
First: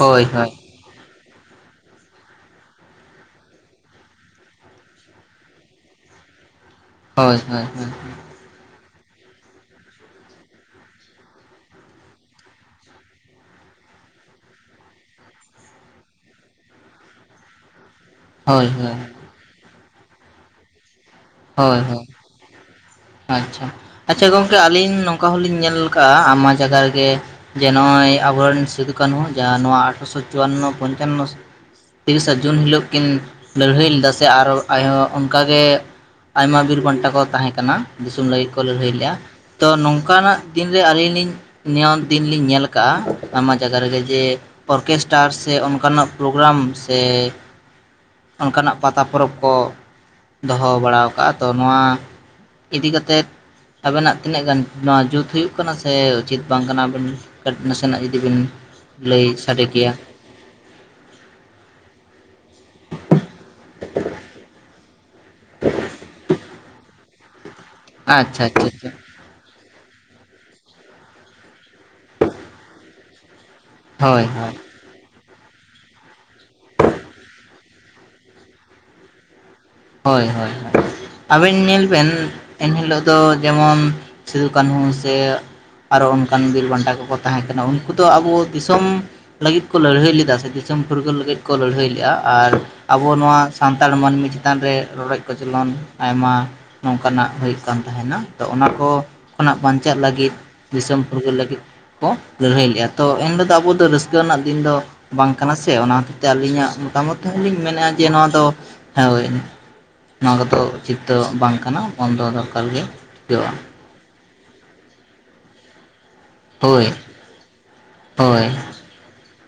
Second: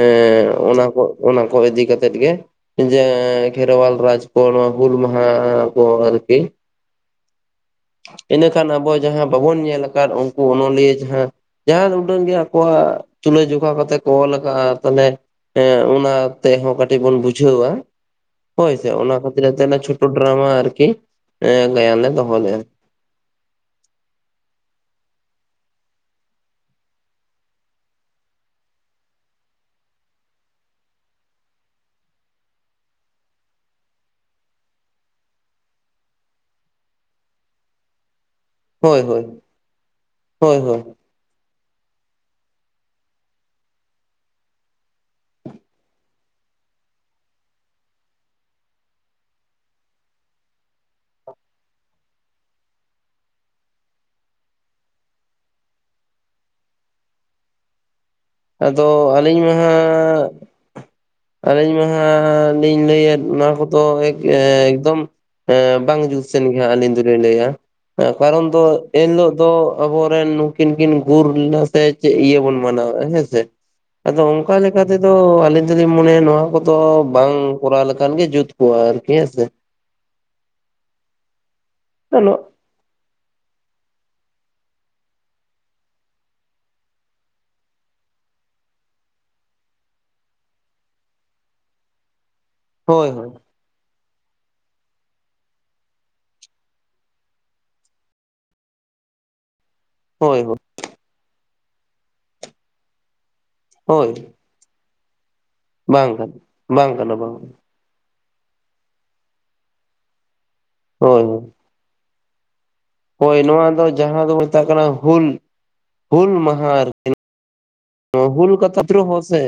ᱦᱳᱭ ᱦᱳᱭ ᱚᱱᱟᱠᱚ ᱚᱱᱟᱠᱚ ᱤᱫᱤ ᱠᱟᱛᱮ ᱜᱮ ᱡᱮ ᱠᱷᱮᱨᱣᱟᱞ ᱨᱟᱡᱽ ᱠᱚ ᱱᱚᱣᱟ ᱦᱩᱞ ᱢᱟᱦᱟ ᱠᱚ ᱟᱨᱠᱤ ᱦᱳᱭ ᱦᱳᱭ ᱦᱳᱭ ᱤᱱᱟᱹ ᱠᱷᱟᱱ ᱟᱵᱚ ᱡᱟᱦᱟᱸ ᱵᱟᱵᱚᱱ ᱧᱮᱞ ᱟᱠᱟᱫ ᱩᱱᱠᱩ ᱚᱱᱚᱞᱤᱭᱟᱹ ᱡᱟᱦᱟᱸ ᱡᱟᱦᱟᱱ ᱩᱰᱟᱹᱝ ᱜᱮ ᱟᱠᱚᱣᱟᱜ ᱛᱩᱞᱟᱹᱡᱚᱠᱷᱟ ᱠᱟᱛᱮ ᱠᱚ ᱚᱞ ᱟᱠᱟᱜᱼᱟ ᱛᱟᱞᱮ ᱮᱸ ᱚᱱᱟ ᱛᱮᱦᱚᱸ ᱠᱟᱹᱴᱤᱡ ᱵᱚᱱ ᱵᱩᱡᱷᱟᱹᱣᱟ ᱦᱳᱭ ᱦᱚᱭ ᱥᱮ, ᱦᱳᱭ ᱚᱱᱟ ᱠᱷᱟᱹᱛᱤᱨ ᱛᱮ ᱪᱷᱚᱴᱚ ᱰᱨᱟᱢᱟ ᱟᱨ ᱠᱤ, ᱦᱳᱭ ᱜᱟᱭᱟᱱ ᱦᱳᱭ ᱞᱮ ᱫᱚᱦᱚ ᱞᱮᱜᱼᱟ ᱾ ᱟᱪᱪᱷᱟ, ᱟᱪᱪᱷᱟ ᱜᱚᱝᱠᱮ ᱟᱞᱤᱧ ᱱᱚᱝᱠᱟ ᱦᱚᱸ ᱞᱤᱧ ᱧᱮᱞ ᱟᱠᱟᱫᱟ ᱟᱭᱢᱟ ᱡᱟᱜᱟ ᱨᱮᱜᱮᱼᱼ ᱡᱮ ᱱᱚᱜᱼᱚᱭ ᱟᱵᱚᱨᱮᱱ ᱥᱤᱫᱩᱠᱱᱦᱩ ᱡᱟᱦᱟᱸ ᱱᱚᱣᱟ ᱟᱴᱷᱨᱚᱥᱚ ᱪᱩᱣᱟᱱᱱᱚ ᱯᱚᱧᱪᱟᱱᱱᱚᱼᱼ ᱛᱤᱨᱤᱥᱟ ᱡᱩᱱ ᱦᱤᱞᱳᱜ ᱠᱤᱱ ᱞᱟᱹᱲᱦᱟᱹᱭ ᱞᱮᱫᱟ ᱥᱮ ᱟᱨ ᱟᱡᱦᱚᱸ ᱚᱱᱠᱟᱜ ᱜᱮᱼᱼ ᱟᱭᱢᱟ ᱵᱤᱨ ᱵᱟᱱᱴᱟ ᱠᱚ ᱛᱟᱦᱮᱸ ᱠᱟᱱᱟ ᱫᱤᱥᱚᱢ ᱞᱟᱹᱜᱤᱫᱼᱼ ᱠᱚ ᱞᱟᱹᱲᱦᱟᱹᱭ ᱦᱳᱭ ᱞᱮᱼᱟ ᱦᱳᱭ ᱾ ᱛᱚ ᱱᱚᱝᱠᱟ ᱱᱟᱜ ᱦᱳᱭ ᱦᱳᱭ ᱫᱤᱱᱨᱮ ᱟᱹᱞᱤᱧ ᱞᱤᱧᱼᱼ ᱱᱤᱭᱚᱢ ᱫᱤᱱ ᱞᱤᱧ ᱧᱮᱞ ᱟᱠᱟᱫᱼᱟ ᱟᱭᱢᱟ ᱡᱟᱭᱜᱟ ᱨᱮᱜᱮ ᱡᱮᱼᱼ ᱚᱨᱠᱮᱥᱴᱟᱨ ᱥᱮ ᱚᱱᱠᱟᱱᱟᱜ ᱯᱨᱳᱜᱨᱟᱢ ᱥᱮᱼᱼ ᱚᱱᱠᱟ ᱱᱟᱜ ᱯᱟᱛᱟ ᱯᱚᱨᱚᱵᱽ ᱠᱚ ᱫᱚᱦᱚ ᱵᱟᱲᱟ ᱟᱠᱟᱟᱜᱼᱟ, ᱛᱚ ᱱᱚᱣᱟᱼᱼ ᱤᱫᱤ ᱠᱟᱛᱮᱫᱼᱼ ᱟᱵᱮᱱᱟᱜ ᱛᱤᱱᱟᱹᱜ ᱜᱟᱱ ᱱᱚᱣᱟ ᱡᱩᱛ ᱦᱩᱭᱩᱜ ᱠᱟᱱᱟ ᱥᱮ ᱩᱪᱤᱛ ᱵᱟᱝ ᱠᱟᱱᱟᱵᱮᱱ ᱠᱟᱹᱴᱤ ᱱᱟᱥᱮ ᱱᱟᱜ ᱡᱩᱫᱤ ᱵᱤᱱᱼᱼ ᱟᱫᱚ ᱟᱹᱞᱤᱧ ᱢᱟᱦᱟ ᱟᱹᱞᱤᱧ ᱢᱟᱦᱟᱼᱼ ᱤᱧ ᱞᱟᱹᱭᱮᱫ ᱱᱚᱣᱟ ᱠᱚᱫᱚ ᱮᱠᱫᱚᱢ ᱵᱟᱝ ᱡᱩᱛᱼᱼ ᱥᱮᱱ ᱜᱮᱜ ᱟᱹᱞᱤᱧ ᱫᱚᱞᱤᱧ ᱞᱟᱹᱭᱟ, ᱟᱪᱪᱷᱟ ᱠᱟᱨᱚᱱ ᱫᱚ ᱟᱪᱪᱷᱟ ᱟᱪᱪᱷᱟ ᱮᱱᱦᱤᱞᱳᱜ ᱫᱚᱼᱼ ᱟᱵᱚᱨᱮᱱ ᱱᱩᱠᱤᱱ ᱠᱤᱱ ᱜᱩᱨ ᱞᱮᱱᱟ ᱥᱮ ᱪᱮᱫ ᱤᱭᱟᱹ ᱵᱚᱱ ᱢᱟᱱᱟᱣᱮᱫ ᱦᱮᱸ ᱥᱮ ᱾ ᱟᱫᱚ ᱦᱳᱭ ᱦᱳᱭ ᱚᱱᱠᱟ ᱞᱮᱠᱼᱼ ᱚᱝᱠᱟ ᱛᱮᱫᱚ ᱟᱹᱞᱤᱧ ᱫᱚᱞᱤᱧ ᱢᱚᱱᱮᱭᱟ ᱱᱚᱣᱟ ᱠᱚᱫᱚ ᱵᱟᱝ ᱠᱚᱨᱟᱣ ᱞᱮᱠᱷᱟᱱ ᱜᱮ ᱡᱩᱛ ᱠᱚᱜᱼᱟ ᱟᱨᱠᱤ ᱦᱮᱸ ᱥᱮ ᱾ ᱦᱳᱭ ᱦᱳᱭ ᱟᱵᱮᱱ ᱧᱮᱞ ᱵᱮᱱ ᱼᱼ ᱮᱱᱦᱤᱞᱳᱜ ᱫᱚ ᱡᱮᱢᱚᱱ ᱥᱤᱫᱩ ᱠᱟᱹᱱᱦᱩ ᱥᱮᱼᱼ ᱟᱨ ᱚᱱᱠᱟᱱ ᱵᱤᱨ ᱵᱟᱱᱴᱟ ᱠᱚᱠᱚ ᱛᱟᱦᱮᱸ ᱠᱟᱱᱟ, ᱩᱱᱠᱩ ᱫᱚ ᱟᱵᱚ ᱫᱤᱥᱚᱢᱼᱼ ᱞᱟᱹᱲᱦᱟᱹᱭ ᱞᱮᱫᱟ ᱫᱤᱥᱚᱢ ᱯᱷᱩᱨᱜᱟᱹᱞ ᱞᱟᱹᱜᱤᱫ ᱠᱚ ᱞᱟᱹᱲᱦᱟᱹᱭ ᱞᱮᱜᱼᱟ ᱾ ᱟᱨᱼᱼ ᱦᱳᱭ ᱟᱵᱚ ᱦᱳᱭ ᱱᱚᱣᱟ ᱥᱟᱱᱛᱟᱲ ᱢᱟᱹᱱᱢᱤᱼᱼ ᱪᱮᱛᱟᱱ ᱨᱮ ᱨᱚᱲᱚᱜ ᱠᱚᱪᱞᱚᱱ ᱟᱭᱢᱟ ᱱᱚᱝᱠᱟᱱᱟᱜ ᱦᱩᱭᱩᱜ ᱠᱟᱱ ᱛᱟᱦᱮᱱᱟ ᱾ ᱛᱚ ᱚᱱᱟ ᱠᱚᱼᱼ ᱠᱷᱚᱱᱟᱜ ᱵᱟᱧᱪᱟᱣ ᱞᱟᱹᱜᱤᱫ ᱦᱳᱭ ᱫᱤᱥᱚᱢ ᱯᱷᱩᱨᱜᱟᱹᱞ ᱞᱟᱹᱜᱤᱫ ᱠᱚ ᱞᱟᱹᱲᱦᱟᱹᱭ ᱞᱮᱜᱼᱟ ᱾ ᱛᱚ ᱮᱱ ᱦᱤᱞᱚᱜ ᱫᱚ ᱟᱵᱚ ᱫᱚ ᱦᱳᱭ ᱨᱟᱹᱥᱠᱟᱹ ᱨᱮᱱᱟᱜ ᱫᱤᱱ ᱫᱚ ᱵᱟᱝ ᱠᱟᱱᱟ ᱥᱮ, ᱚᱱᱟ ᱵᱟᱝ ᱠᱷᱟᱹᱛᱤᱨ ᱛᱮ ᱠᱟᱱᱟ ᱟᱹᱞᱤᱧᱟᱜ ᱵᱟᱝ ᱢᱚᱛᱟ ᱠᱟᱱᱟ ᱢᱚᱛ ᱵᱟᱝ ᱦᱚᱸ ᱞᱤᱧ ᱢᱮᱱᱮᱜᱼᱟᱼᱼ ᱡᱮ ᱱᱚᱣᱟ ᱫᱚ ᱦᱮᱣ [unintelligible] ᱱᱚᱣᱟ ᱠᱚᱫᱚ ᱚᱪᱤᱛ ᱫᱚ ᱵᱟᱝ ᱠᱟᱱᱟ ᱵᱚᱱᱫᱚ ᱫᱚᱨᱠᱟᱨ ᱜᱮ ᱾ ᱦᱚᱭ ᱱᱚᱣᱟ ᱫᱚ ᱡᱟᱦᱟᱸ ᱫᱚ ᱢᱮᱛᱟᱜ ᱠᱟᱱᱟ ᱦᱩᱞ, ᱦᱩᱞ ᱢᱟᱦᱟ ᱦᱳᱭ ᱟᱨ ᱾ ᱦᱳᱭ ᱦᱩᱞ ᱠᱟᱛᱟ ᱫᱨᱳᱦᱚ ᱥᱮ,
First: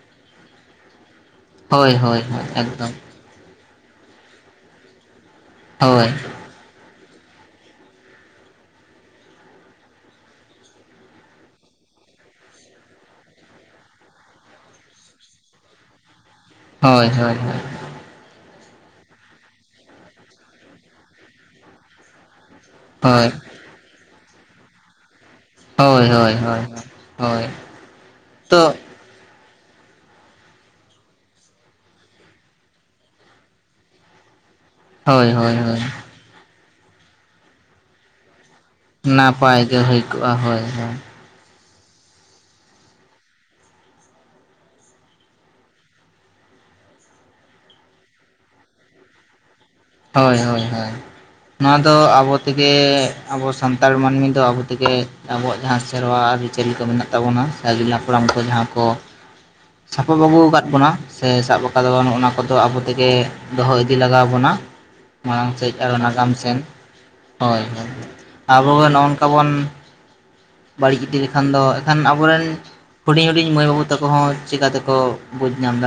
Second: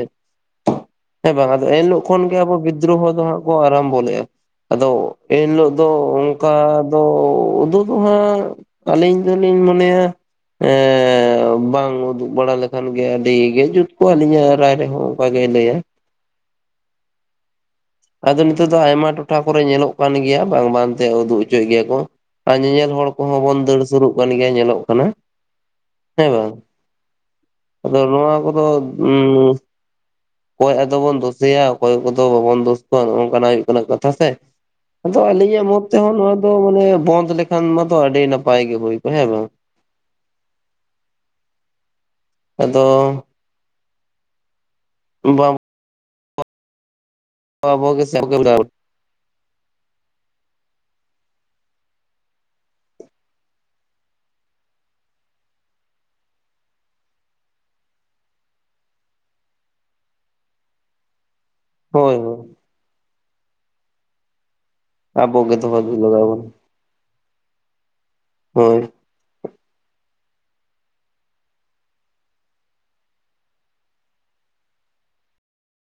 ᱦᱮᱸ ᱵᱟᱝ ᱟᱫᱚ ᱦᱳᱭ ᱮᱱᱦᱤᱞᱳᱜ ᱦᱳᱭ ᱠᱷᱚᱱ ᱜᱮ ᱦᱳᱭ ᱟᱵᱚ ᱮᱠᱫᱚᱢ ᱵᱤᱫᱽᱫᱨᱳᱦᱚ ᱫᱚ ᱦᱟᱸᱜᱼᱼ ᱠᱚ ᱟᱨᱟᱢᱵᱚ ᱞᱮᱜ-ᱟ ᱾ ᱟᱫᱚ ᱮᱱᱦᱤᱞᱳᱜ ᱫᱚᱼᱼ ᱦᱳᱭ ᱚᱱᱠᱟ ᱫᱚ ᱩᱫᱩᱜ ᱫᱚ ᱦᱟᱸᱜ ᱟᱹᱞᱤᱧ ᱫᱚᱞᱤᱧ ᱢᱚᱱᱮᱭᱟᱼᱼ ᱮ ᱵᱟᱝ ᱩᱫᱩᱜ ᱵᱟᱲᱟ ᱞᱮᱠᱷᱟᱱ ᱜᱮᱼᱼ ᱟᱹᱰᱤ ᱜᱮ ᱡᱩᱛ ᱠᱚᱜ-ᱟ ᱟᱞᱤᱧᱟᱜ ᱨᱟᱭ ᱨᱮᱦᱚᱸ ᱚᱱᱠᱟ ᱜᱮᱭ ᱞᱟᱹᱭᱟᱭ ᱾ ᱦᱚᱭ ᱦᱚᱭ ᱦᱚᱭ ᱾ ᱟᱫᱚ ᱱᱤᱛᱚᱜ ᱫᱚ ᱟᱭᱢᱟ ᱴᱚᱴᱷᱟ ᱠᱚᱨᱮ ᱧᱮᱞᱚᱜ ᱠᱟᱱ ᱜᱮᱭᱟ ᱵᱟᱝ ᱵᱟᱝ ᱛᱮ ᱩᱫᱩᱜ ᱦᱚᱪᱚᱭᱮᱫ ᱜᱮᱭᱟ ᱠᱚ, ᱟᱨ ᱧᱮᱧᱮᱞᱼᱼ ᱦᱚᱲ ᱦᱳᱭ ᱠᱚᱦᱚᱸ ᱵᱚᱱ ᱫᱟᱹᱲ ᱥᱩᱨᱩᱜ ᱠᱟᱱ ᱜᱮᱭᱟ ᱧᱮᱞᱚᱜ ᱠᱟᱱᱟ ᱦᱳᱭ ᱾ ᱦᱮᱸ ᱦᱳᱭ ᱵᱟᱝ, ᱦᱳᱭ ᱦᱳᱭ ᱟᱫᱚ ᱱᱚᱣᱟ ᱠᱚᱫᱚᱼᱼ ᱛᱚ ᱩᱸ ᱚᱠᱚᱭ ᱟᱫᱚ ᱵᱚᱱ ᱫᱳᱥᱮᱭᱟ ᱚᱠᱚᱭ ᱠᱚᱫᱚ ᱵᱟᱵᱚᱱ ᱫᱳᱥᱼᱼ ᱱᱚᱜᱼᱚ ᱱᱚᱝᱠᱟ ᱱᱟᱜ ᱦᱩᱭᱩᱜ ᱠᱟᱱᱟ ᱠᱟᱛᱷᱟ ᱥᱮ, ᱟᱫᱚ ᱦᱳᱭ ᱦᱳᱭ ᱟᱹᱞᱤᱧᱟᱜ ᱦᱳᱭ ᱢᱚᱛ ᱛᱮᱦᱚᱸ ᱱᱚᱣᱟᱼᱼ ᱢᱟᱱᱮ ᱵᱚᱱᱫᱷ ᱞᱮᱠᱷᱟᱱ ᱢᱟᱛᱚ ᱟᱹᱰᱤ ᱱᱟᱯᱟᱭ ᱜᱮ ᱿ ᱱᱟᱯᱟᱭ ᱜᱮ ᱦᱩᱭ ᱠᱚᱜ-ᱟ ᱦᱚᱭ ᱦᱚᱭ ᱾ ᱟᱫᱚᱼᱼ ᱵᱟᱝ ᱾ ᱟᱵᱚ ᱜᱮ ᱥᱟᱨᱠᱮᱞ ᱜᱟᱞᱼᱼ ᱦᱳᱭ ᱦᱳᱭ ᱦᱳᱭ ᱾ ᱱᱚᱣᱟ ᱫᱚ ᱟᱵᱚ ᱛᱮᱜᱮ ᱟᱵᱚ ᱥᱟᱱᱛᱟᱲ ᱢᱟᱹᱱᱢᱤ ᱫᱚ ᱟᱵᱚ ᱛᱮᱜᱮᱼᱼ ᱟᱵᱚᱣᱟᱜ ᱡᱟᱦᱟᱸ ᱥᱮᱨᱣᱟ ᱟᱹᱨᱤ ᱪᱟᱹᱞᱤ ᱠᱚ ᱢᱮᱱᱟᱜ ᱛᱟᱵᱚᱱᱟ ᱥᱮ ᱟᱹᱜᱤᱞ ᱦᱟᱯᱲᱟᱢ ᱠᱚ ᱡᱟᱦᱟᱸ ᱠᱚ, ᱥᱟᱯᱷᱟᱞ ᱟᱹᱜᱩ ᱟᱠᱟᱫ ᱵᱚᱱᱟ ᱥᱮ ᱥᱟᱵ ᱟᱠᱟᱫᱟᱵᱚᱱ ᱦᱳᱭ ᱚᱱᱟ ᱦᱳᱭ ᱠᱚᱫᱚ ᱟᱵᱚ ᱛᱮᱜᱮ ᱫᱚᱦᱚ ᱤᱫᱤ ᱞᱟᱜᱟᱣ ᱟᱵᱚᱱᱟ᱾ ᱟᱵᱚ ᱢᱟᱲᱟᱝ ᱜᱮ ᱥᱮᱫ ᱫᱚᱦᱚ ᱟᱨᱚ ᱞᱟᱜᱟᱣ ᱱᱟᱜᱟᱢ ᱵᱚᱱᱟ ᱥᱮᱫ ᱦᱳᱭ ᱦᱳᱭ ᱟᱵᱚ ᱦᱳᱭ ᱱᱚᱝᱠᱟ ᱵᱚᱱ᱾ ᱵᱟᱹᱲᱤᱡ ᱤᱫᱤ ᱞᱮᱠᱷᱟᱱ ᱫᱚ ᱮᱱᱠᱷᱟᱱ ᱟᱵᱚᱨᱮᱱ, ᱦᱩᱰᱤᱧ ᱦᱩᱰᱤᱧ ᱢᱟᱹᱭ ᱵᱟᱹᱵᱩ ᱛᱟᱠᱚ ᱦᱚᱸ ᱪᱮᱠᱟ ᱛᱮᱠᱚ ᱵᱩᱡᱽ ᱧᱟᱢ ᱫᱟᱲᱮᱭᱟᱜ-ᱟ᱾